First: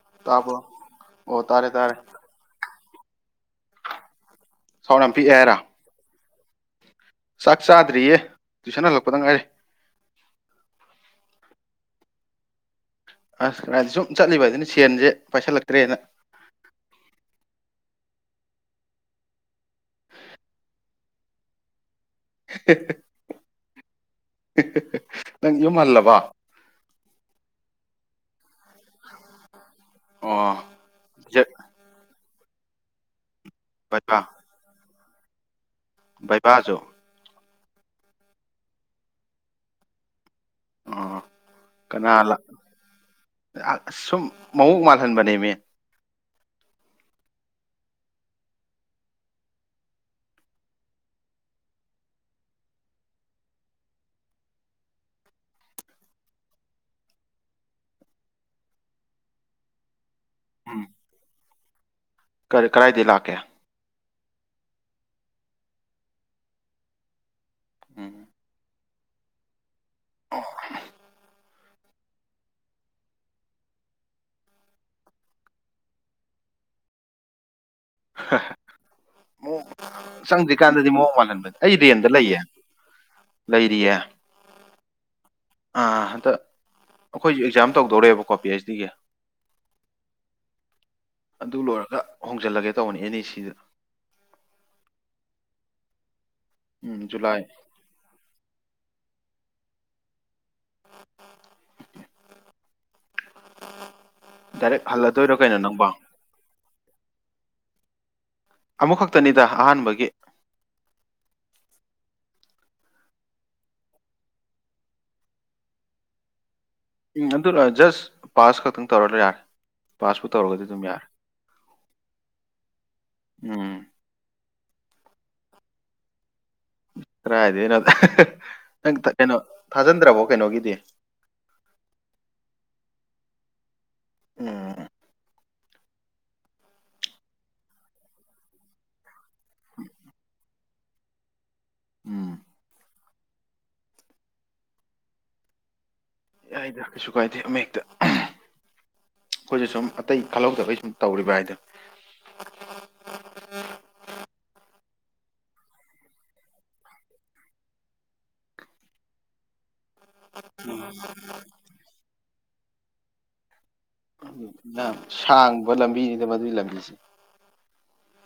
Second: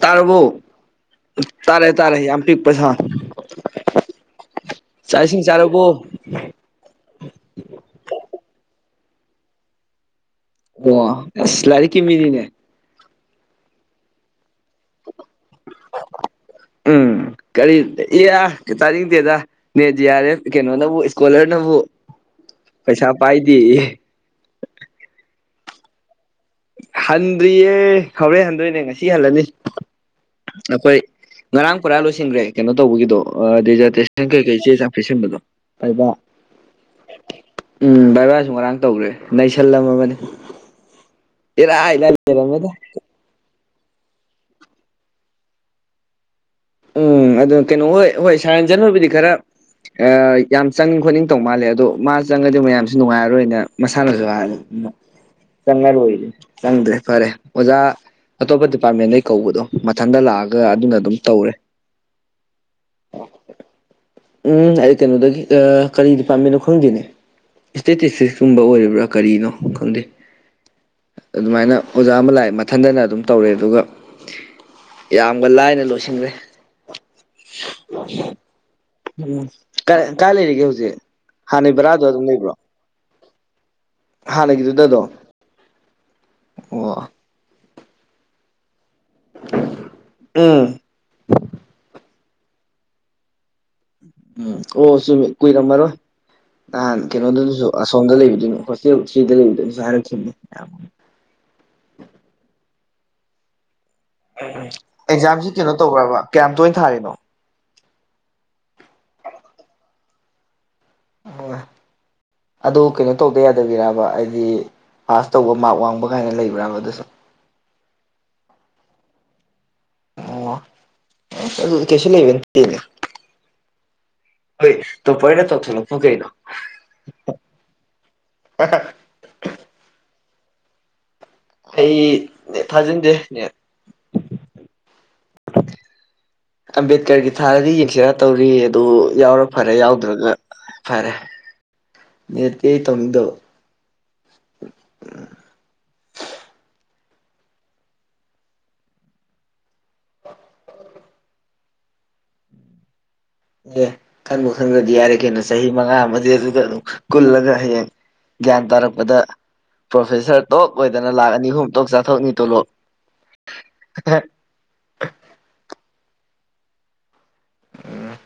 ꯇꯥꯔꯔꯕꯣ ꯇꯥꯔꯦ ꯇꯥꯔꯦ ꯌꯥꯝ ꯄꯤꯛꯄꯩ ꯁꯥꯥ ꯁꯥꯎꯔ ꯄꯤꯛꯑꯦ ꯍꯥꯏꯔ ꯆꯥꯔꯕꯣ ꯆꯥꯛ ꯆꯥꯗ꯭ꯔꯤꯌꯦ ꯇꯨꯏꯁꯟ ꯍꯜꯂꯛꯄꯗ ꯉꯥꯏꯔꯦ ꯑꯣ ꯑꯁ ꯂꯥꯏꯔꯤꯛꯀꯤꯃꯤꯅꯤꯅꯦ ꯑꯁ ꯁꯨꯝ ꯆꯠꯂꯤꯕ ꯑꯗꯨꯅ ꯁꯦꯟꯁꯦ ꯄꯥꯏꯁꯜꯂꯛꯇ꯭ꯔꯦꯅ ꯎꯝ ꯀꯔꯤ ꯇꯥꯥꯅꯤꯡꯗꯦꯗ ꯅꯦꯠ ꯖꯤ ꯑꯔ ꯀꯩꯅꯣꯅꯕꯨ ꯏꯁꯀꯣꯂꯔꯅꯕꯨ ꯄꯩꯁꯥ ꯄꯥꯏꯗꯤ ꯅꯪ ꯌꯨꯝ ꯍꯜꯂꯕ ꯍꯟꯗ꯭ꯔꯤꯌꯦ ꯍꯧꯔꯦꯟ ꯍꯟꯗꯣꯏꯅꯦ ꯉꯁꯤ ꯍꯜꯂꯅꯤ ꯑꯣ ꯅꯈꯣꯏ ꯉꯔꯥꯡ ꯄꯨꯔꯥ ꯂꯣꯏꯁꯤꯟꯈ꯭ꯔꯦ ꯀꯩꯅꯣ ꯇꯧꯕꯒꯤꯗꯣ ꯑ ꯕꯩꯕꯥ ꯗꯦꯖꯔꯇꯦꯁꯟ ꯀꯩꯀꯩ ꯆꯦ ꯆꯥꯡ ꯄꯤꯁꯤꯟꯕꯗꯣ ꯕꯥꯏꯕ ꯕꯩꯕꯥꯁꯨ ꯎꯝ ꯕꯩꯕꯥꯁꯨ ꯉꯔꯥꯡ ꯇꯧꯈ꯭ꯔꯦ ꯅꯩꯁꯜ ꯂꯝꯃꯕꯅꯦ ꯑꯣ ꯀꯅꯥ ꯂꯥꯛ ꯂꯩꯔꯝꯃꯦꯗ ꯁꯨꯝ ꯃꯑꯣꯡ ꯃꯥꯜꯍꯟꯕꯅꯦꯃꯤ ꯎꯝ ꯑꯗꯨ ꯀꯩꯅꯣ ꯍꯣꯏ ꯍꯣꯏ ꯁꯥꯔ ꯔꯟꯖꯟ ꯍꯣꯏꯕꯨꯗꯤ ꯈꯔ ꯑ ꯌꯥꯝ ꯆꯪꯅꯤꯡ ꯈꯣꯠꯅꯤꯡ ꯇꯧ ꯃꯥꯜꯂꯦ ꯑꯗꯣ ꯃꯥ ꯆꯪꯉꯗꯤ ꯃꯌꯥꯝꯁꯨ ꯅꯨꯡꯉꯥꯏꯔꯔꯣꯏꯅ ꯃꯁꯥꯅꯁꯨ ꯍꯥꯏ [unintelligible] ꯆꯪꯉꯔꯣꯏꯒꯦ ꯆꯪꯗ꯭ꯔꯦ ꯐꯔꯦ ꯑꯣꯖꯥ ꯑꯇꯣꯞꯄ ꯗꯤꯄꯥꯔꯠꯃꯦꯟꯗꯩ ꯀꯧꯕꯗꯣ ꯃꯊꯟꯇ ꯂꯥꯛꯑꯒ ꯑꯗꯨꯅ ꯑꯗꯨꯝ ꯇꯧꯔꯦ ꯀꯔꯤ ꯀꯗꯥꯏꯗꯩ ꯂꯥꯛꯀꯦ ꯎꯝ ꯑꯩ ꯀꯩꯅꯣꯗꯒꯤ ꯑ ꯀꯔꯤ ꯗꯤꯄꯥꯔꯠꯃꯦꯟꯅꯣ ꯈꯪꯗꯦꯅꯦ ꯎꯝ ꯏꯁꯇꯦꯇꯤꯁꯇꯤꯛꯁꯀꯨꯝꯕ ꯑꯣꯏꯔꯤꯕ꯭ꯔꯥ ꯀꯔꯤꯅꯣ ꯈꯪꯗꯦ ꯑꯣ ꯑꯗꯨꯃꯥꯏꯅ ꯑꯣꯖꯥ ꯑꯃ ꯂꯥꯛꯑꯦ ꯃꯊꯟꯗꯅ ꯑꯗꯨꯝ ꯇꯧꯔꯦ ꯑꯗꯨꯒ ꯌꯥꯝꯅ ꯂꯥꯏꯅ ꯂꯣꯏꯁꯤꯟꯒ꯭ꯔꯦ ꯎꯝ ꯃꯑꯣꯡ ꯀꯥꯏ ꯂꯩꯔꯤꯒꯦ ꯆꯪꯗ꯭ꯔꯤꯀꯥꯟꯗꯗꯤ ꯍꯧꯖꯤꯛ ꯃꯑꯣꯡ ꯃꯥꯜꯍꯟꯕꯅꯦ ꯑꯩ ꯍꯥꯟꯅꯒꯤ ꯕꯔꯥꯗꯨ ꯔꯦꯟꯗ ꯑꯗꯨꯝ ꯂꯩꯌꯦ ꯂꯩꯕ꯭ꯔꯣ ꯂꯩꯔꯤꯌꯦ ꯍꯥꯟꯅꯒꯤꯗꯨꯗ ꯑꯗꯨꯝ ꯑꯥ ꯍꯟꯇꯛ ꯑꯣ ꯑꯩꯈꯣꯏꯁꯨ ꯑꯦꯛꯖꯥꯝ ꯇꯧꯗꯣꯔꯦꯕꯀꯣ ꯄꯤ ꯑꯩꯆ ꯗꯤꯒꯤ ꯎꯝ ꯑꯗꯨ ꯂꯣꯏꯔꯒ ꯍꯣꯡꯖꯤꯜꯂꯒꯦ ꯇꯧꯕꯅꯤ ꯑꯦꯟ ꯑꯦ ꯁꯤꯗ ꯎꯝ ꯑꯣ ꯆꯨꯝꯃꯤ ꯀꯨꯏꯔꯝꯃꯔꯣꯏ ꯎꯝ ꯅꯍꯥꯟ ꯖꯨꯂꯥꯏ ꯀꯩꯅꯣꯗꯨꯗꯁꯨ ꯑꯁꯣꯝꯗ ꯂꯩꯕꯗꯨꯅ ꯍꯣꯁꯇꯦꯜ ꯊ꯭ꯔꯤꯗ ꯂꯩꯕꯗꯨꯅꯁꯨ ꯍꯥꯏꯔꯛꯈꯤꯕꯅꯤ ꯌꯥꯝ [inaudible] ꯎꯝ ꯗꯥꯏꯔꯦꯛ ꯍꯜꯂꯗꯣꯏꯔꯣ ꯑꯦꯛꯖꯥꯝꯁꯤ ꯀꯩꯅꯣ ꯅꯪꯕꯣ ꯇꯧꯕꯔ꯭ꯕ ꯀꯌꯥꯝ ꯇꯣꯏꯅ ꯊꯥꯔꯤꯅꯣ ꯑꯃꯨꯛꯈꯛꯇꯅꯤꯗ ꯑꯍꯥꯟꯕꯒꯤ ꯍꯣꯏ ꯑꯗꯣ ꯀꯩꯅꯣ ꯇꯧꯗ ꯌꯥꯗꯕꯤꯔꯕ ꯍꯥꯏꯗꯤ ꯄꯥꯁ ꯇꯧꯕ ꯃꯥ꯭ꯔꯛ ꯋꯥꯡꯕ ꯀꯥꯏꯅ ꯂꯩꯕ꯭ꯔꯥꯕ ꯑꯗꯨꯁꯨ ꯎꯝ ꯑꯗꯨꯔ ꯖꯁ ꯄꯥꯁ ꯈꯛꯇꯪ ꯇꯧꯔ ꯌꯥꯔꯦ ꯄꯥꯁꯄꯨ ꯑꯣ ꯇꯧꯔꯒꯗꯤ ꯑꯗꯨꯝ ꯌꯥꯔꯦ ꯑꯗꯨ ꯀꯩꯁꯨ ꯂꯩꯕ ꯅꯠꯇꯦꯅꯦ ꯎꯝ ꯍꯣꯏ ꯇꯣꯄꯔꯅ ꯇꯧꯊꯣꯛꯂꯛꯄꯨ ꯀꯩꯅꯣ ꯀꯔꯥꯏ ꯗꯩꯅꯣꯗ ꯅꯪ ꯀꯩꯅꯣ ꯊꯥꯖꯟꯗ꯭ꯔꯕꯣ ꯀꯩꯅꯣꯒꯤꯗꯤ ꯑꯩ ꯅꯦ ꯊꯥꯖꯤꯟꯗꯦ ꯅꯦꯠ ꯎꯝ ꯑꯝꯕꯦꯠꯀꯔꯒꯤ ꯊꯥꯔꯗꯤ ꯌꯦꯡꯁꯤꯔ ꯇꯧꯔꯤꯌꯦ ꯑꯗꯨ ꯌꯥꯎꯔ ꯐꯔꯦ ꯌꯥꯎꯗ꯭ꯔꯒ ꯐꯔꯦ ꯎꯝ ꯅꯦꯠ ꯇꯤ ꯑꯩ ꯇꯧꯅꯤꯡꯗꯕ ꯎꯝ ꯌꯥꯏꯗ ꯀꯩꯁꯨ ꯀꯥꯏꯗꯦ ꯑꯃꯍꯦꯛꯇ ꯑꯩꯈꯣꯏꯁꯨ ꯁꯨꯝ ꯑꯇꯩ ꯈꯜꯍꯧꯗꯕꯩ ꯁꯨꯝ ꯇꯧꯔꯤꯕ ꯍꯥꯏꯗꯨꯅꯤ ꯑꯦ ꯈꯟꯕꯨ ꯈꯟꯈꯔ꯭ꯗꯤ ꯌꯥꯔꯦ ꯀꯩꯅꯣ ꯆꯍꯤ ꯃꯉꯥ ꯑꯃꯗꯤ ꯑꯗꯨꯗ ꯑꯗꯨꯝ ꯀꯨꯜꯂꯒ ꯍꯌꯦꯡ ꯒ꯭ꯌꯥꯟ ꯇꯥꯔꯛꯄꯗ ꯄ꯭ꯔꯣꯐꯦꯁꯔ ꯇꯣꯛ ꯑꯣꯏꯗꯅ ꯂꯥꯛ ꯑꯅꯤ ꯑꯍꯨꯝ ꯇꯣꯛ ꯆꯥꯊꯣꯛꯅꯤ ꯇꯣꯂꯣꯞ ꯌꯥꯝ ꯁꯥꯡꯕ ꯂꯝꯕꯤꯅꯤꯗ ꯃꯗꯨꯏ ꯂꯝꯕꯤꯁꯦ ꯎꯝ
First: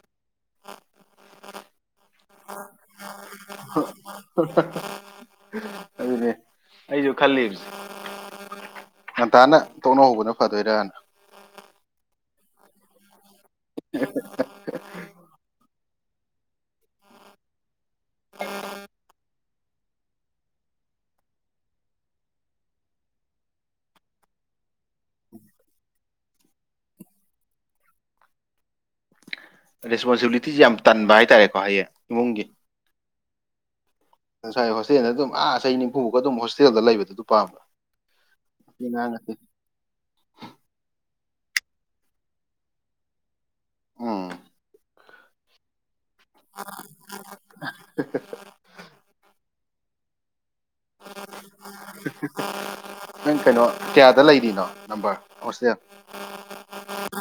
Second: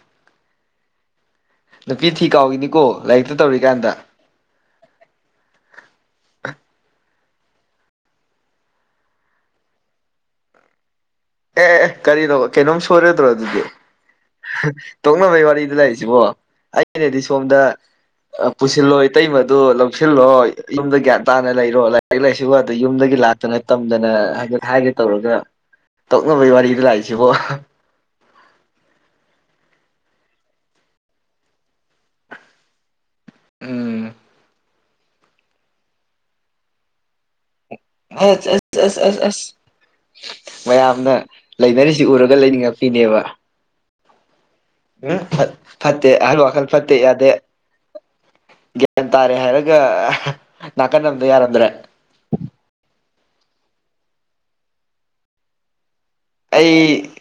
[unintelligible] ꯅꯨꯄꯤ ꯊꯤ ꯀꯥꯎꯒꯤꯅꯤꯀꯣ ꯂꯥꯏꯔꯤꯛꯇ ꯇꯧꯔꯤꯀꯥꯟꯗ [unintelligible] ꯑꯗꯨꯅꯦ ꯑꯩꯖꯨ ꯈꯜꯂꯤꯕꯁꯦ ꯉꯟꯇꯥꯅ ꯇꯣꯛꯅ ꯍꯧꯕꯅ ꯐꯥꯗꯣꯏꯔꯥꯅ ꯑꯦ ꯑꯦ ꯀꯔꯤꯅꯣ ꯀꯩꯅꯣꯝ ꯁꯣꯏꯔꯗ꯭ꯔꯣ ꯑꯗꯨꯗꯤ ꯇꯣꯛꯅꯕꯩ ꯋꯥꯔꯤꯗ ꯂꯩꯥꯛꯏꯁꯤꯕꯣ ꯑꯩ ꯑꯩꯅꯗꯤ ꯁꯣꯝꯗ ꯄꯨꯁꯤꯜꯂꯣ ꯏꯇꯩꯃꯗꯨ ꯂꯧꯁꯤꯜꯂꯣ ꯌꯨꯝꯗ ꯒ꯭ꯌꯥꯟ ꯇꯥꯅ ꯂꯩꯔꯣ ꯂꯥꯏꯔꯤꯛ ꯂꯥꯏꯁꯨꯒꯗꯣ ꯌꯨꯝꯗꯒꯤ ꯂꯥꯛꯇꯅ ꯇꯝꯗꯅ ꯍꯥꯏ ꯍꯥꯏꯒꯦ ꯇꯧꯔꯒ ꯇꯣꯛꯅꯕꯩ ꯋꯥꯔꯤꯗ ꯂꯥꯛꯏꯁꯤꯕꯣ ꯔꯦꯁꯄꯣꯟꯁꯤꯕꯤꯂꯤꯇꯤꯁꯤ ꯌꯥꯝ ꯇꯟꯕ ꯍꯥꯏꯇꯥꯔꯦꯀꯣ ꯍꯌꯦꯡ ꯏꯃꯨꯡꯒꯤ ꯎꯝ ꯉꯁꯥꯏ ꯍꯣꯁꯇꯦꯜꯗ ꯑꯗꯨꯝ ꯑꯥ ꯆꯍꯤ ꯅꯤꯐꯨꯃꯨꯛꯀꯥ ꯑꯗꯨꯝ ꯍꯣꯁꯇꯦꯜꯗ ꯂꯩꯕꯗꯨ ꯑꯗꯨ ꯄꯥꯝꯕ ꯑꯥ ꯑꯁ ꯅꯨꯄꯤ ꯑꯁ ꯑꯉꯥꯡ ꯑꯁ ꯅꯠꯇꯦ. ꯑꯁ ꯃꯌꯥꯝꯅ ꯂꯩꯅꯔꯤꯁꯤ ꯎꯔꯒ ꯂꯩꯅꯤꯡꯉꯛꯄꯤꯅꯦꯕ ꯎꯝ ꯎꯝ ꯐꯠ ꯐꯠꯇꯦ ꯑꯍꯜ ꯋꯥꯈꯜ ꯐꯠꯇꯦ ꯌꯥꯗꯦ ꯒ꯭ꯌꯥꯟ ꯇꯥꯔꯦ ꯍꯥꯏꯔꯒ ꯅꯥꯀꯟ ꯑꯝꯗ ꯌꯥꯔꯝꯗ꯭ꯔꯦ [unintelligible] ꯅꯪ ꯀꯩꯅꯣ ꯀꯤꯌꯥꯗ ꯂꯩꯔꯤꯅꯣ ꯅꯝꯕꯔ ꯍꯣꯁꯇꯦꯜ ꯑꯩ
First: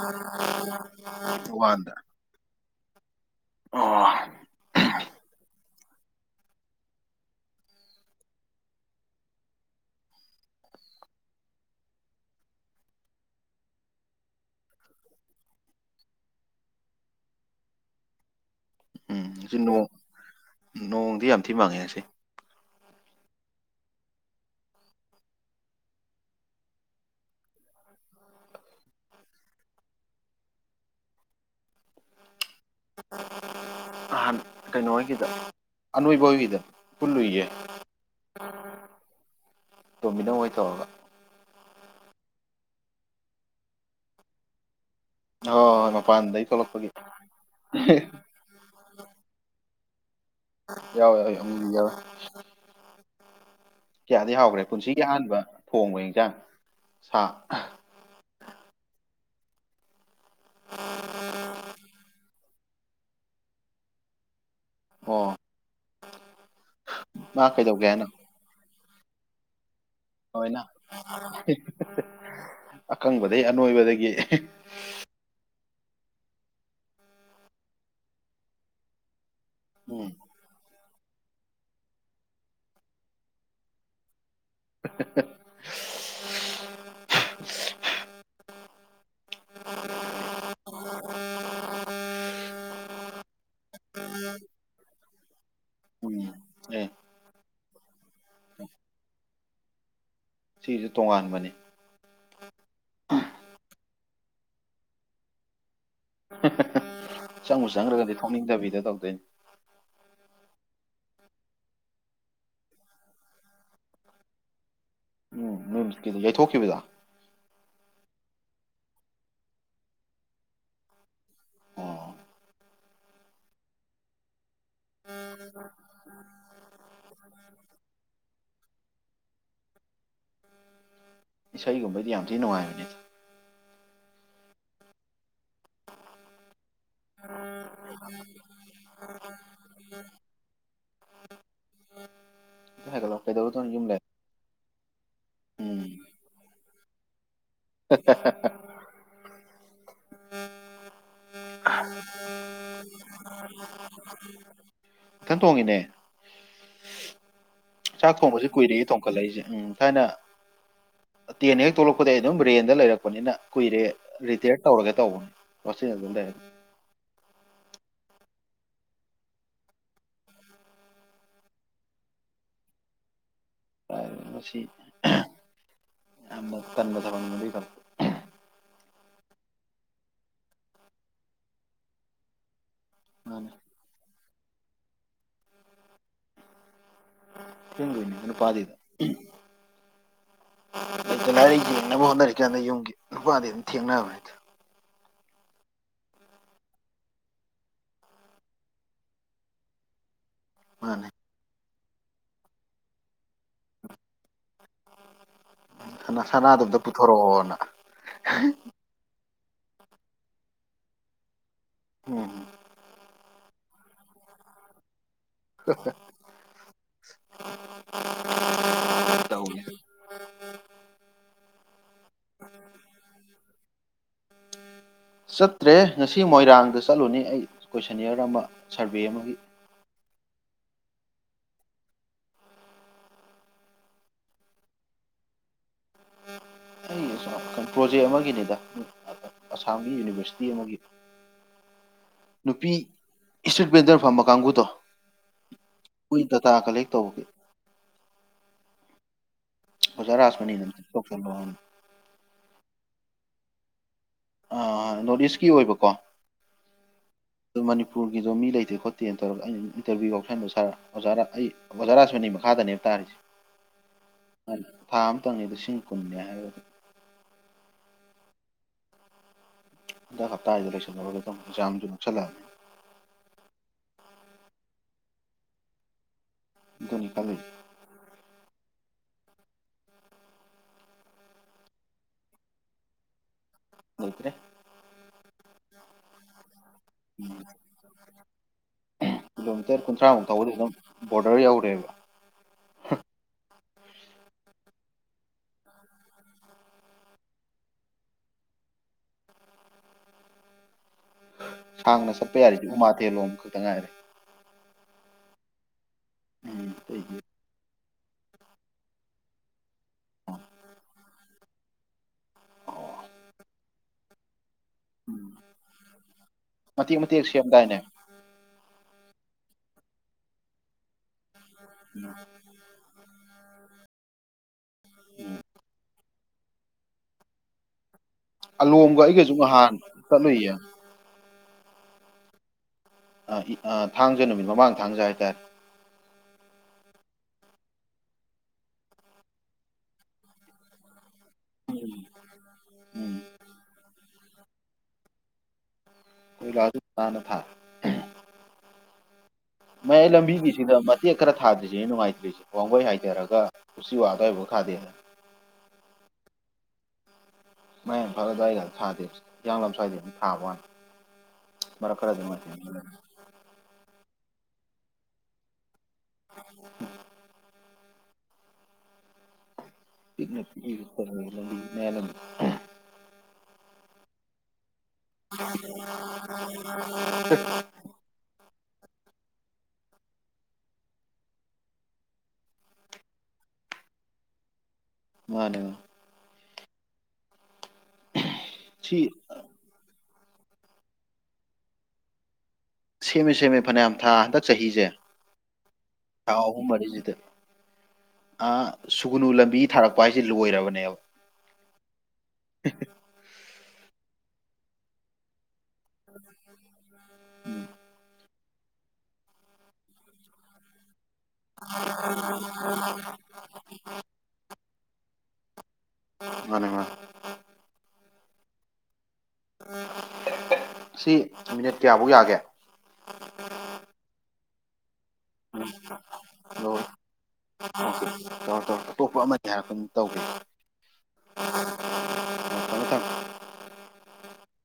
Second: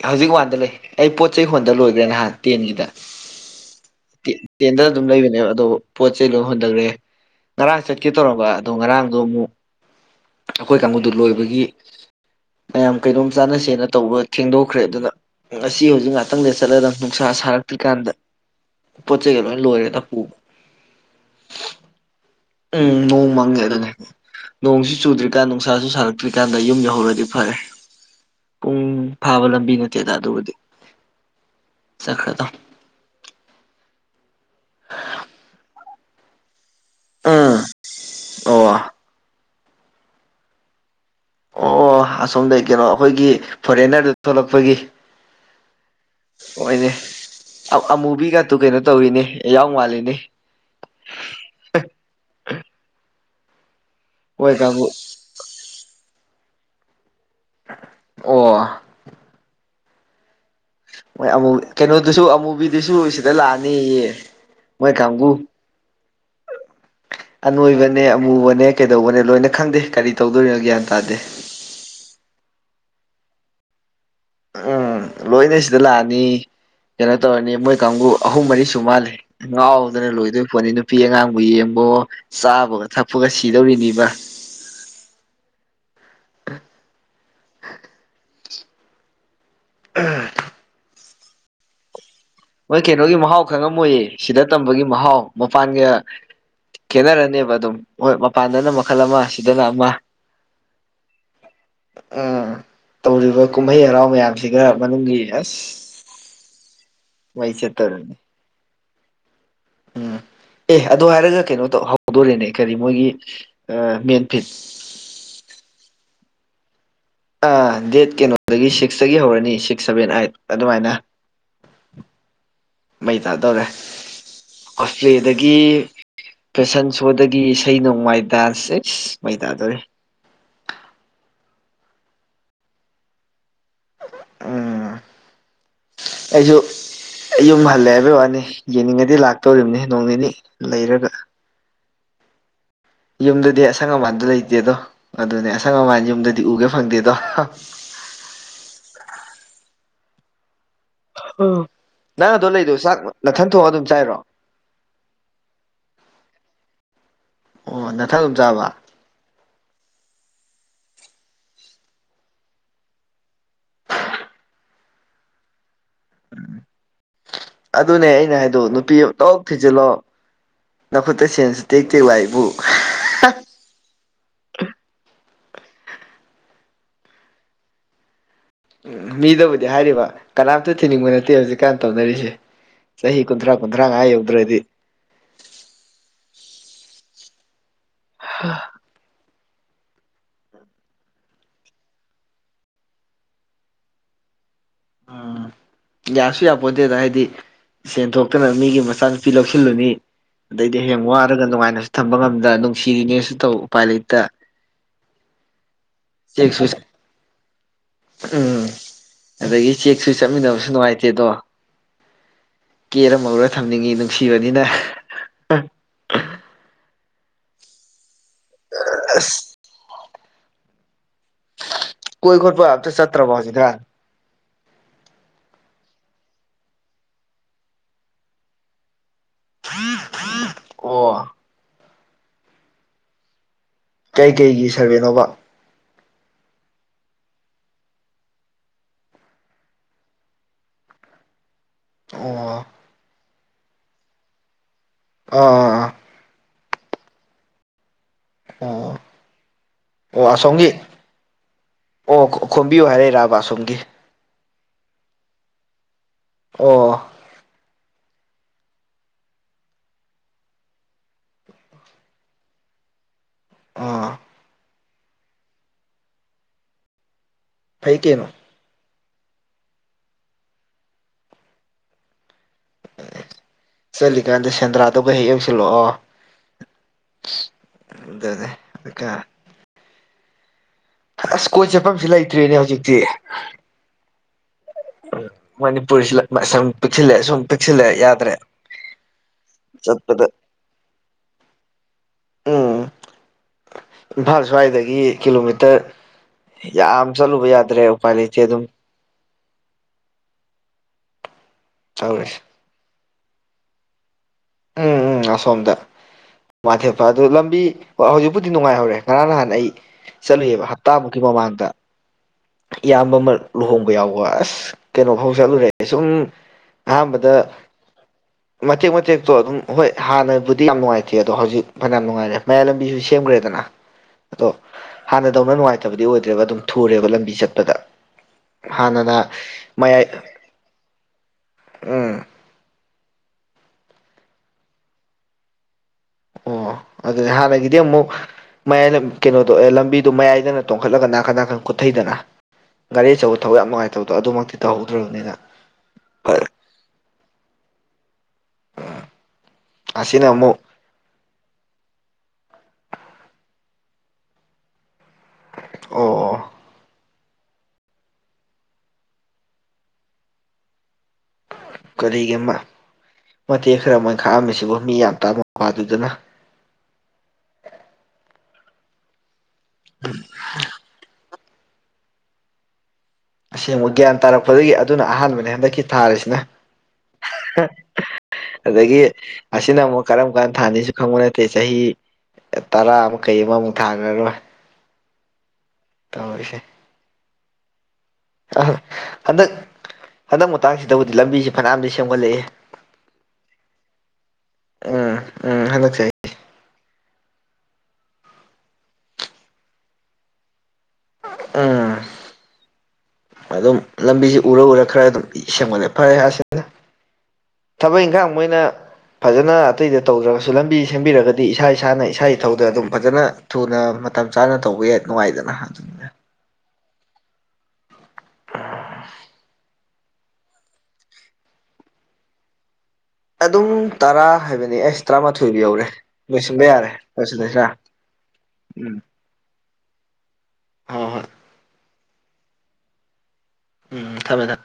ꯍꯧꯖꯤꯛ ꯋꯥꯟꯗ ꯂꯩ ꯑꯩ ꯄꯣꯠ ꯆꯩ ꯍꯣꯟꯗ ꯋꯥꯟꯗ ꯂꯣꯏꯈ꯭ꯔꯦ ꯅꯍꯥꯟ ꯇꯦꯟꯒꯤꯗ ꯑꯣ ꯇꯦꯟ ꯇꯦꯟꯗ ꯑꯗꯨꯝ ꯂꯩꯕꯅꯦꯕ ꯑꯗꯣ ꯄꯣꯠ ꯆꯩ ꯂꯣꯏ ꯍꯣꯟꯗꯒ꯭ꯔꯦ ꯉꯔꯥꯡ ꯆꯠꯀꯦ ꯇꯧꯔꯕ ꯑꯗꯣ ꯉꯔꯥꯡꯗꯣ ꯑꯃꯨꯛ ꯑꯩꯈꯣꯏ ꯀꯥꯡꯕꯨꯗꯨ ꯂꯣꯏꯕꯒꯤ ꯃꯌꯥꯝ ꯀꯩꯅꯣꯝ ꯆꯥꯅ ꯁꯦꯅ ꯇꯧꯕ ꯊꯦꯡꯗꯣꯛꯈ꯭ꯔꯦ ꯑꯗꯨꯅ ꯉꯁꯤ ꯍꯧꯖꯤꯛ ꯉꯥꯛꯇꯪ ꯂꯩꯔꯒ ꯆꯠꯂꯗꯣꯏꯅꯤ ꯅꯨꯡꯁꯥ ꯁꯥꯔꯛꯇ꯭ꯔꯤꯀꯥꯟꯗ ꯄꯣꯠ ꯎꯝ ꯆꯩꯒ ꯁꯤ ꯂꯣꯏ ꯅꯣꯡ ꯂꯣꯏꯔꯦꯗ ꯄꯨꯕ ꯅꯣꯡꯗꯤ ꯌꯥꯝ ꯊꯤ ꯃꯪꯉꯦ ꯉꯁꯤ ꯎꯝ ꯅꯣꯡ ꯃꯪꯉꯦ ꯑꯗꯨꯅꯦ ꯅꯣꯡꯁꯨ ꯆꯨꯗ꯭ꯔꯤꯀꯥꯟꯗ ꯅꯨꯡꯁꯥꯁꯨ ꯁꯥꯔꯛꯇ꯭ꯔꯤꯀꯥꯟꯗ ꯌꯨꯝ ꯌꯧꯍꯧꯔꯗꯤ ꯐꯔꯦ ꯄꯨꯡ ꯐꯥꯕ ꯂꯝꯕꯤ ꯅꯠꯇꯦꯗ ꯑꯗꯨꯕꯨꯗꯤ ꯆꯠꯈ꯭ꯔꯗꯧꯅꯤ ꯑꯍꯥꯟ ꯀꯩꯅꯣꯍꯣꯏꯒꯤꯗ ꯑꯅꯣꯏꯕ ꯍꯣꯏꯒꯤꯗ ꯄꯨꯜꯂꯨꯏꯌꯦ ꯎꯝ ꯑꯣ ꯇꯣꯝꯕꯤꯅꯧ ꯋꯣꯏ ꯇꯧꯔꯒ ꯑꯣ ꯑꯁꯣꯝꯗꯒꯤ ꯀꯩꯅꯣ ꯑꯩꯈꯣꯏꯒꯤ ꯐꯣꯔꯦꯟꯅꯔꯗꯨ ꯊꯣꯛꯂꯛꯄꯒꯤ ꯑꯣ ꯍꯣꯏ ꯃꯄꯥꯟꯗꯒꯤ ꯊꯣꯛꯂꯛꯄꯒꯤ ꯑꯗꯨ ꯀꯩꯅꯣ ꯇꯧꯋꯅꯦ ꯌꯥꯎ ꯃꯥꯜꯂꯤꯅꯦ ꯌꯥꯎꯋꯦ ꯎꯝ ꯌꯥꯎꯋꯦ ꯀꯌꯥꯗꯤ ꯃꯣꯏ ꯍꯥꯎꯈ꯭ꯔꯦ ꯀꯥꯡꯕꯨ ꯄꯨꯟꯁꯤꯒꯤ ꯑꯍꯥꯟꯕ ꯊꯣꯡꯕ ꯌꯦꯟꯁꯥꯡ ꯁꯥ ꯑꯣ ꯃꯣꯏ ꯑꯃꯨꯜ ꯀꯩꯅꯣꯗꯨꯁꯨ ꯑꯃꯨꯕꯤꯗꯨꯁꯨ ꯁꯤꯗ ꯂꯥꯛꯑꯅꯤꯌꯦ ꯃꯣꯏ ꯑꯣ ꯀꯥꯡꯕꯨꯨ ꯃꯥ ꯀꯩꯗꯧꯒꯦ ꯑꯅꯣꯏꯕꯅꯦ ꯍꯥꯏꯅꯣ ꯑꯃꯨꯕꯅꯦ ꯀꯩꯗꯧꯕꯅꯦ ꯂꯣꯏꯅ ꯈꯪꯗꯦ ꯀꯔꯤ ꯇꯧꯗꯣꯏꯅꯣ ꯂꯣꯏꯅ ꯒ꯭ꯌꯥꯟ ꯇꯥꯗꯦ ꯑꯀꯪꯕꯗꯒꯩ ꯑꯅꯣꯏꯕꯗꯒꯤ ꯎꯝ ꯂꯣꯏꯅ ꯁꯤꯗ ꯂꯥꯛꯑꯅꯤ ꯀꯩꯅꯣ ꯇꯧꯔꯅꯤ ꯃꯣꯏ ꯀꯥꯡꯕꯨ ꯑꯍꯨꯝ ꯃꯔꯤꯁꯨ ꯃꯥꯜꯂꯤ ꯉꯥꯎꯗꯅ ꯎꯝ ꯂꯣꯏꯗꯣꯏ ꯄꯣꯠꯅꯤ ꯅꯨꯄꯤ ꯑꯉꯥꯡꯕꯨ ꯌꯦꯡꯕꯣ ꯆꯥꯕꯒ ꯊꯛꯄꯒ ꯁꯤꯗꯧꯔꯤꯅꯤꯕ [unintelligible] ꯑ ꯃꯣꯏ ꯀꯩꯅꯣꯒꯤ ꯃꯍꯥꯎ ꯈꯪꯉꯝꯃꯣꯏꯌꯦ ꯁꯤꯗ ꯇꯝꯕꯒꯤ ꯃꯍꯥꯎ ꯃꯄꯥꯟꯒ ꯎꯝ ꯑꯦ ꯈꯦꯠꯅꯔꯅꯦꯕ ꯑꯗꯨꯝ ꯍꯣꯏ ꯃꯄꯥꯟꯗꯅ ꯃꯈꯜ ꯑꯃ ꯁꯤꯗꯅ ꯑꯃ ꯁꯤꯁꯨꯦ ꯇꯣꯉꯥꯟꯕꯅꯤ ꯎꯝ ꯇꯧꯔꯤꯕ ꯀꯨꯝꯍꯩ ꯍꯔꯥꯎ ꯃꯌꯥꯝꯁꯤꯒ ꯃꯅꯨꯡꯒꯤ ꯑꯁ ꯃꯩ ꯆꯪꯕꯨ ꯆꯠꯇꯧꯔꯤꯅꯤ ꯆꯪꯈ꯭ꯔꯒꯗꯤ ꯊꯣꯛꯅꯤꯡꯗꯕꯤꯗ ꯇꯧꯗꯣꯏꯅꯤ ꯎꯝ ꯑꯦ ꯑꯗꯣ ꯍꯥꯏꯔꯒ ꯀꯩꯅꯣ ꯇꯧ ꯍꯧꯗꯣꯔꯦꯅꯦ ꯀꯔꯤ ꯃꯣꯏꯒꯤ ꯃꯦꯟ ꯐꯤꯠ ꯎꯝ ꯃꯦꯟꯐꯤꯠꯀꯤꯗꯣ ꯌꯩꯊꯣꯛꯈꯤꯕꯗ ꯑꯥ ꯗꯦꯠ ꯀꯩꯅꯣꯗꯒꯤ ꯁꯤꯛꯁꯇꯒꯤ ꯍꯧꯔꯅꯤ ꯁꯤꯛꯁ ꯁꯚꯦꯟ ꯑꯥꯏꯠ ꯑꯗꯨꯃꯥꯏꯅ ꯑꯣ ꯃꯩ ꯇꯥꯗꯧꯔꯦ [unintelligible] ꯗꯒꯤ ꯐꯦꯁꯟ ꯁꯣꯗꯒꯤ ꯏꯁꯩ ꯅꯣꯡꯃꯥꯏ ꯗꯥꯟꯁ ꯏꯁ ꯃꯩ ꯇꯥꯗꯨꯔꯦ ꯏꯁꯩꯒꯨꯝꯕꯒꯤꯗꯤ ꯌꯥꯝ ꯊꯤꯅ ꯅꯨꯡꯉꯥꯏꯕꯅꯦ ꯎꯝ ꯑꯩꯁꯨ ꯌꯨꯝ ꯍꯜꯂꯦ ꯍꯥꯏꯕꯩ ꯋꯥꯅꯤ ꯌꯦꯡꯅꯤꯡꯉꯗꯤ ꯂꯥꯛꯇꯧꯔꯤꯕꯅꯤ ꯅꯣꯡ ꯅꯤꯅꯤ ꯂꯩꯔꯒ ꯑꯗꯨ ꯍꯥꯏꯒꯠꯂꯣ ꯌꯨꯝꯗꯗꯤ ꯀꯩꯗꯧꯔꯗꯣꯏꯅꯣ ꯌꯨꯝ ꯑꯁꯪ ꯂꯩ ꯑꯃꯥꯟꯗꯣ ꯂꯩꯇꯦꯗꯣ ꯑꯗꯨꯅꯦ ꯑꯁꯪ ꯎꯝ ꯑꯃꯥꯟ ꯌꯨꯝꯗꯗꯤ ꯎꯒꯦ ꯐꯪꯗꯦꯗꯣ [unintelligible] ꯑ ꯅꯪ ꯑꯗꯣ ꯂꯩꯗꯣ ꯆꯥꯛ ꯅꯊꯟ ꯊꯣꯡꯑ ꯑꯗꯨꯝ ꯆꯥꯏꯔꯣ ꯏꯊꯟ ꯊꯣꯡꯉꯤꯅꯦ ꯑꯣ ꯆꯥꯛ ꯅꯊꯟ ꯑꯗꯨꯝ ꯊꯣꯡꯕꯁꯦ ꯆꯥꯕ ꯀꯨꯏꯔꯦꯍꯦ ꯊꯣꯡꯈꯠꯂꯛꯏꯁꯦ ꯎꯝ ꯊꯥꯏꯅ ꯇꯦꯟ ꯍꯦꯛ ꯊꯣꯛꯂꯛꯄꯗꯒꯤꯩ ꯑꯩ ꯑꯗꯨꯝ ꯔꯦꯟꯗ ꯂꯩꯔꯛꯄꯅꯤꯅ ꯀꯨꯏꯔꯦ ꯔꯤꯇꯌꯔ ꯇꯧꯔꯒꯦ ꯇꯧꯕꯅꯤ ꯍꯣꯁꯇꯦꯜ [unintelligible] ꯑꯗꯨꯅꯦ ꯑꯩꯅ ꯍꯥꯏꯗꯣ ꯅꯨꯄꯤ ꯑꯃ ꯇꯣꯛ ꯊꯤꯖꯤꯜꯂꯣ ꯅꯈꯨꯠꯇ ꯁꯦꯟꯁꯨ ꯇꯦꯛ ꯇꯦꯛ ꯂꯥꯛꯏꯕꯨ ꯃꯁꯤ ꯌꯥꯝꯅ ꯇꯟꯕ ꯊꯕꯛꯅꯤ ꯑꯗꯨꯏ ꯊꯕꯛ ꯎꯝ ꯃꯤꯗꯕꯨꯗꯤ ꯍꯥꯏꯔꯤꯕ ꯀꯅꯥꯝꯇ ꯊꯤꯅꯤꯡꯕ ꯅꯠꯇꯦ ꯍꯧꯖꯤꯛꯀꯥꯟ ꯇꯧꯅꯔꯤꯁꯦ꯫ ꯆꯍꯤ ꯃꯥꯅꯦ ꯀꯨꯟꯊ꯭ꯔꯥ ꯀꯨꯟꯊ꯭ꯔꯥꯉꯥ ꯌꯧꯗ꯭ꯔꯗꯤ꯫ ꯑꯁꯦꯡꯕꯩꯅꯦ ꯅꯨꯄꯥꯗꯤ ꯂꯩꯇ ꯂꯥꯏꯔ ꯌꯦꯡꯅꯕ ꯍꯣꯠꯅꯔꯤ ꯀꯥꯟꯗ ꯌꯨꯝꯒꯤ ꯅꯨꯄꯥꯗꯤ ꯑꯗꯨꯝ ꯊꯦꯡꯅꯕꯅꯦ꯫ ꯎꯝ ꯌꯥꯁꯨ ꯌꯥꯄꯣꯠꯇꯦꯗ ꯍꯥꯏꯗꯤ ꯁꯦꯟ ꯊꯣꯛꯇꯅ ꯃꯤꯒꯤ ꯃꯆꯥꯅꯨꯄꯤ ꯂꯧꯁꯤꯜꯂꯨꯅꯤ ꯑꯗꯩꯗꯤ ꯍꯌꯦꯡ ꯃꯥꯅꯦ ꯋꯥꯔꯒ ꯅꯨꯡꯉꯥꯏꯅꯁꯨ ꯊꯝꯕ ꯉꯝꯗ ꯅꯨꯡꯁꯤꯔꯤꯅꯦꯁꯨ ꯇꯧ ꯎꯄꯥꯏ ꯂꯩꯇ꯫ ꯁꯅꯥ ꯁꯅꯥꯗꯨ ꯆꯦꯛꯁꯨ ꯑꯝꯇ ꯄꯨꯊꯣꯔꯛꯑꯣꯅ ꯎꯝ ꯑꯗꯒꯤ ꯆꯦꯛꯁꯨ ꯆꯠꯃꯤꯟꯅꯕꯁꯨ ꯅꯨꯡꯉꯥꯏꯇꯦꯗꯣ ꯎꯝ ꯀꯦꯔꯝꯃꯒ ꯊꯝꯅꯤꯡꯉꯤ ꯅꯨꯡꯁꯤꯕꯅꯤꯅ [inaudible] ꯑꯁ [unintelligible] [inaudible] ꯀꯣꯏ ꯈꯣꯠꯄ ꯑꯝꯇ ꯆꯠꯇ꯭ꯔꯕꯣ ꯍꯧꯖꯤꯛꯀꯥꯟ ꯆꯠꯇ꯭ꯔꯦ ꯉꯁꯤ ꯃꯣꯏꯔꯥꯡꯗ ꯆꯠꯂꯨꯅꯤ ꯑꯩ ꯀꯣꯏꯁꯅꯤꯌꯔ ꯑꯃ ꯁꯔꯚꯦ ꯑꯃꯒꯤ ꯑꯣ ꯀꯩ ꯀꯩꯒꯤ ꯁꯔꯚꯦꯅꯣꯕ ꯑꯩ [unintelligible] ꯄ꯭ꯔꯣꯖꯦꯛ ꯑꯃꯒꯤꯅꯤꯗ ꯑꯁꯥꯝꯒꯤ ꯌꯨꯅꯤꯚꯔꯁꯤꯇꯤ ꯑꯃꯒꯤ ꯑꯣ ꯅꯨꯄꯤ ꯏꯁꯇ꯭ꯔꯤꯠ ꯕꯦꯟꯗꯔ ꯐꯝꯕ ꯀꯥꯡꯒꯨꯗꯣ ꯑꯥ ꯑꯥ ꯑꯥ ꯍꯨꯏ ꯗꯇꯥ ꯀꯂꯦꯛ ꯇꯧꯒꯤ ꯑꯥ ꯑꯣ ꯑꯣꯖꯥꯔꯥꯁꯃꯅꯤꯅ ꯑꯁꯣꯝꯒꯤ [unintelligible] ꯑꯣ ꯈꯣꯝꯕꯤꯌꯨ ꯍꯥꯏꯔꯛꯏꯔꯥꯕꯥ ꯑꯁꯣꯝꯒꯤ ꯑ ꯅꯣꯔꯠ ꯏꯁꯀꯤ ꯑꯣꯏꯕꯀꯣ ꯑꯣ ꯑꯗꯨ ꯃꯅꯤꯄꯨꯔꯒꯤꯗꯣ ꯃꯤ ꯂꯩꯇꯦ ꯈꯣꯠꯇꯦꯅ ꯇꯧꯔꯒ ꯑꯩꯅ ꯏꯟꯇꯔꯚ꯭ꯌꯨ ꯌꯥꯎꯁꯟꯕ ꯁꯥꯔ ꯑꯣꯖꯥꯔꯥ ꯑꯩ ꯑꯣꯖꯥꯔꯥꯁꯃꯅꯤ ꯃꯈꯥꯗꯅꯦꯕ ꯇꯥꯔꯤꯁꯦ ꯑꯥ ꯊꯥ ꯑꯃꯇꯪꯅꯤ ꯂꯤꯁꯤꯡ ꯀꯨꯟꯅꯦ ꯍꯥꯏꯕ ꯐꯩ ꯀꯩꯅꯣ ꯍꯟꯗꯛ ꯍꯞꯇꯥꯖꯤꯗ ꯂꯣꯏꯁꯟ ꯍꯧꯔꯒꯦ ꯇꯧꯅꯦ ꯑꯦꯛꯖꯥꯝꯁꯨ ꯅꯛꯁꯜꯂꯛ ꯑꯝꯅꯤ ꯆꯠꯂꯤꯀꯥꯟꯗ ꯁꯦꯟꯗ꯭ꯔꯥꯗꯧꯕꯩ ꯍꯦꯛ ꯌꯧꯁꯤꯜꯂꯣꯛꯑꯣ ꯑꯗꯨꯅꯤ ꯈꯜꯂꯤ ꯑꯗꯨꯅꯤ ꯑꯀꯥ ꯑꯁ ꯀꯣꯏ ꯆꯠꯐꯝꯁꯤ ꯂꯩꯇ꯭ꯔꯦꯅꯦ ꯍꯧꯖꯤꯛꯇꯤ ꯂꯩꯇ꯭ꯔꯦ ꯎꯃ ꯃꯅꯤꯄꯨꯔꯁꯤꯂꯛ ꯃꯥ ꯁꯨꯝ ꯄꯤꯛꯁꯤꯜꯂꯑꯦ ꯁꯨꯝ ꯄꯤꯛꯁꯤꯜꯂꯛꯑꯦ ꯌꯥꯗ꯭ꯔꯦ ꯀꯤꯂꯣꯃꯤꯇꯔ ꯆꯠꯄꯗ [unintelligible] ꯕꯣꯔꯗꯔ ꯌꯧꯔꯦꯕ ꯎꯝ ꯍꯥ ꯏꯝꯐꯥꯜ ꯁ꯭ꯋꯥꯏꯗꯒꯤ ꯀꯤꯂꯣꯃꯤꯇꯔ ꯌꯥꯝ ꯆꯠꯂꯨꯕ ꯌꯥꯗ꯭ꯔꯦ ꯎꯄꯥꯏ ꯂꯩꯇꯦ ꯑꯗꯨꯝ ꯁꯥꯡꯅ ꯆꯠꯄ ꯇꯧꯔꯤꯁꯦ ꯌꯥꯔꯤꯗꯤ ꯎꯃꯥꯊꯦꯜꯂꯣꯝ ꯈꯛꯇ ꯉꯥꯏꯔꯦ ꯎꯝ ꯎꯝ ꯑꯁꯣꯝꯗ ꯎꯝ ꯃꯥꯊꯦꯠꯄ ꯑꯇꯩꯗꯤ ꯑꯗꯨ ꯂꯝꯕꯤ ꯍꯧꯖꯤꯛꯄꯨꯗꯤ ꯅꯨꯡꯉꯥꯏꯍꯧꯔꯦ ꯉꯔꯥꯡ ꯅꯍꯥꯟ ꯑꯩ ꯆꯠꯂꯨꯌꯦꯕ ꯍꯞꯇꯥꯃꯨꯛꯀꯤ ꯃꯃꯥꯡꯗ ꯏꯌꯥꯝꯕ ꯑꯃ ꯂꯨꯍꯣꯡꯕ ꯌꯥꯎꯕ ꯑꯁ ꯀꯩꯅꯣ ꯐꯥꯎ ꯎꯝ ꯆꯠꯂꯨꯔꯦ ꯁꯨꯝ ꯃꯇꯦꯛ ꯃꯇꯦꯛ ꯑꯍꯥꯝꯕꯗꯥ ꯁꯦꯝꯗꯥꯏꯅꯦ ꯃꯇꯦꯛ ꯃꯇꯦꯛꯇꯣ ꯑꯗꯨꯝ ꯍꯣꯏ ꯍꯥꯟꯅꯕꯨꯗꯤ ꯌꯥꯝ ꯅꯨꯡꯉꯥꯏꯇꯦ ꯑꯗꯣ ꯍꯧꯖꯤꯛ ꯐꯅꯥ ꯅꯨꯡꯉꯥꯏꯔꯦ ꯃꯌꯥꯏ ꯂꯝꯕꯤꯁꯨ ꯁꯦꯝꯒꯔꯦꯗꯅ ꯑꯗꯣ ꯍꯥꯟꯅꯗꯧꯅ ꯅꯨꯡꯉꯥꯏꯇꯕꯗꯤ ꯑꯣꯏꯗ꯭ꯔꯦꯕ ꯑꯗꯨꯝ ꯊꯨꯔꯦꯕ ꯂꯝꯕꯤ ꯆꯠꯄꯗ ꯑꯂꯣꯝꯒ ꯍꯥꯟꯅꯅ ꯑꯩꯒꯁꯨ ꯅꯍꯥꯟ ꯃꯌꯥꯏ [inaudible] ꯎꯝ ꯑꯥ ꯏ ꯑꯥ ꯊꯥꯡꯖ ꯅꯨꯃꯤꯠ ꯃꯃꯥꯡ ꯊꯥꯡꯖ ꯍꯥꯏꯇꯥꯏ ꯑꯣ ꯑꯗꯨꯗꯤ ꯍꯥꯟꯅꯒꯤꯗꯤ ꯑꯃꯨꯛ ꯃꯌꯥꯏꯅ ꯀꯩꯅꯣꯗꯣ ꯑꯦ ꯂꯝꯕꯤꯗꯣ ꯃꯌꯥꯏꯗꯅ ꯇꯣꯡꯈꯠꯂꯒ ꯅꯥꯀꯟ ꯅꯥꯀꯟ ꯀꯨꯊꯩꯗꯅ ꯒꯥꯔꯤ ꯎꯝ ꯑꯆꯧꯕ ꯊꯧꯕ ꯌꯥꯝ ꯉꯥꯏꯇꯕꯗꯣ ꯑꯗꯨꯃꯛꯇꯤ ꯇꯧꯍꯧꯗ꯭ꯔꯕꯅꯤꯅ ꯐꯔꯦ ꯃꯥꯅ ꯐꯥ ꯃꯌꯥꯏ ꯑꯁꯤꯅ ꯑꯃꯨꯛ ꯂꯝꯕꯤꯒꯤꯁꯤꯗ ꯃ ꯇꯦꯛ ꯈꯔ ꯊꯥꯗ꯭ꯔꯤꯁꯤꯅꯦ ꯅꯨꯡꯉꯥꯏꯇ꯭ꯔꯤꯁꯦ ꯋꯥꯡꯒꯣꯏ ꯍꯥꯏꯊꯔꯒ ꯎꯆꯤꯋꯥ ꯑꯗꯥꯏꯕꯧ ꯈꯥꯗꯦꯅꯦ ꯑꯣ ꯑꯣ ꯃꯌꯥꯡ ꯏꯝꯐꯥꯜ ꯑꯗꯨ꯭ꯋꯥꯏꯒꯗ ꯊꯥꯗꯦ ꯍꯤꯌꯥꯡ ꯂꯝ ꯁ꯭ꯋꯥꯗ ꯑꯗꯨꯝ ꯊꯕ ꯋꯥꯅꯤ ꯃꯔꯛ ꯈꯔꯗꯤ ꯀꯔꯤꯒꯤ ꯑꯃ ꯅꯨꯡꯉꯥꯏꯇꯦ ꯃꯇꯦꯛ ꯈꯔ ꯃ ꯈꯥꯛꯑꯝꯃꯤꯁꯤꯕꯨ ꯃꯤ ꯌꯥꯝ ꯇꯥꯕ ꯋꯥꯗꯨꯗꯅ [inaudible] [unintelligible] ꯑꯁꯦꯡꯕ ꯒ꯭ꯌꯥꯟ ꯇꯥꯔꯛꯄꯗꯒꯤ ꯑꯗꯨꯅ ꯑꯍꯥꯟꯕꯅꯦ ꯍꯟꯗꯛꯀꯤ ꯊꯥꯔꯤꯁꯤꯅ ꯑꯗꯒꯤ ꯑꯁꯤꯅ ꯑꯃꯨꯛ ꯀꯔꯝ ꯀꯥꯟ ꯊꯥꯅꯤꯁꯨ ꯈꯪꯕ ꯅꯠꯇꯦ ꯆꯍꯤ ꯇꯔꯥ ꯑꯃ ꯀꯩ ꯑꯃꯃꯨꯛ ꯊꯥꯈ꯭ꯔꯔꯣꯏ ꯃꯥꯅꯦ ꯇꯧꯔꯤꯁꯦ ꯑ ꯁꯤ ꯍꯟꯗꯛ ꯍꯟꯗꯛ ꯃꯇꯥꯡꯁꯤꯗꯕꯨꯗꯤ ꯂꯝꯕꯤꯁꯦ ꯐꯅꯌꯥꯝꯗꯤ ꯁꯦꯝꯒꯠꯂꯛꯑꯦ ꯁꯦꯝꯃꯦ ꯁꯦꯝꯃꯦ ꯐꯅꯌꯥꯝ ꯊꯥ ꯍꯟꯗꯛ ꯆꯍꯤꯖꯦ ꯎꯝ ꯎꯝ ꯍꯟꯗꯛ ꯆꯍꯤ ꯊꯥ ꯑꯍꯨꯝ ꯃꯔꯤꯁꯤꯗ ꯑ ꯁꯨꯒꯨꯅꯨ ꯂꯝꯕꯤ ꯊꯥꯔꯛꯄ ꯍꯥꯏꯁꯦ ꯂꯣꯏꯔꯕꯅꯦꯕ ꯎꯝ [unintelligible] ꯑꯗꯨꯝ ꯂꯝꯕꯤꯁꯤ ꯎꯔ ꯎꯔ ꯈꯔ ꯑꯗꯨꯝ ꯁꯦꯝꯒꯠꯂꯦ ꯐꯔꯦ ꯑꯁꯤꯅ ꯎꯝ ꯊꯕꯛ ꯏꯪꯈꯥꯡ ꯃꯣꯏꯅ ꯐꯖꯅ ꯑꯇꯩꯗ ꯇꯧꯗ꯭ꯔꯒꯁꯨ ꯂꯝꯕꯤ ꯁꯦꯝꯕꯤꯔꯒꯗꯤ ꯏꯁꯥ ꯏꯁꯥꯅ ꯏꯁꯥ ꯏꯊꯧꯗ ꯑꯗꯨꯝ ꯐꯖꯅ ꯊꯨꯅ ꯃꯇꯝ ꯆꯥꯅ ꯇꯧꯕ ꯌꯥꯏ ꯅꯨꯡꯉꯥꯏꯗꯅ ꯃꯥꯅꯤ ꯃꯥꯅꯤ ꯁꯤ ꯃꯤꯅꯤꯠ ꯀꯌꯥꯕꯧ ꯌꯥꯒꯦ ꯑꯗꯨꯝ ꯇꯔꯥ ꯍꯥꯏꯕꯅꯤ ꯑꯁ ꯎꯝ ꯂꯣꯏ ꯂꯣꯏꯁꯤꯜꯂꯁꯤꯔꯥ ꯇꯣ ꯑꯇꯣꯞꯄ ꯑꯃ ꯌꯥ ꯑꯗꯨꯝ ꯇꯧꯒꯦ ꯍ ꯍꯣꯏ [inaudible] ꯊꯝꯃꯦ ꯎꯝ ꯊꯝꯃꯦ ꯊꯝꯃꯦ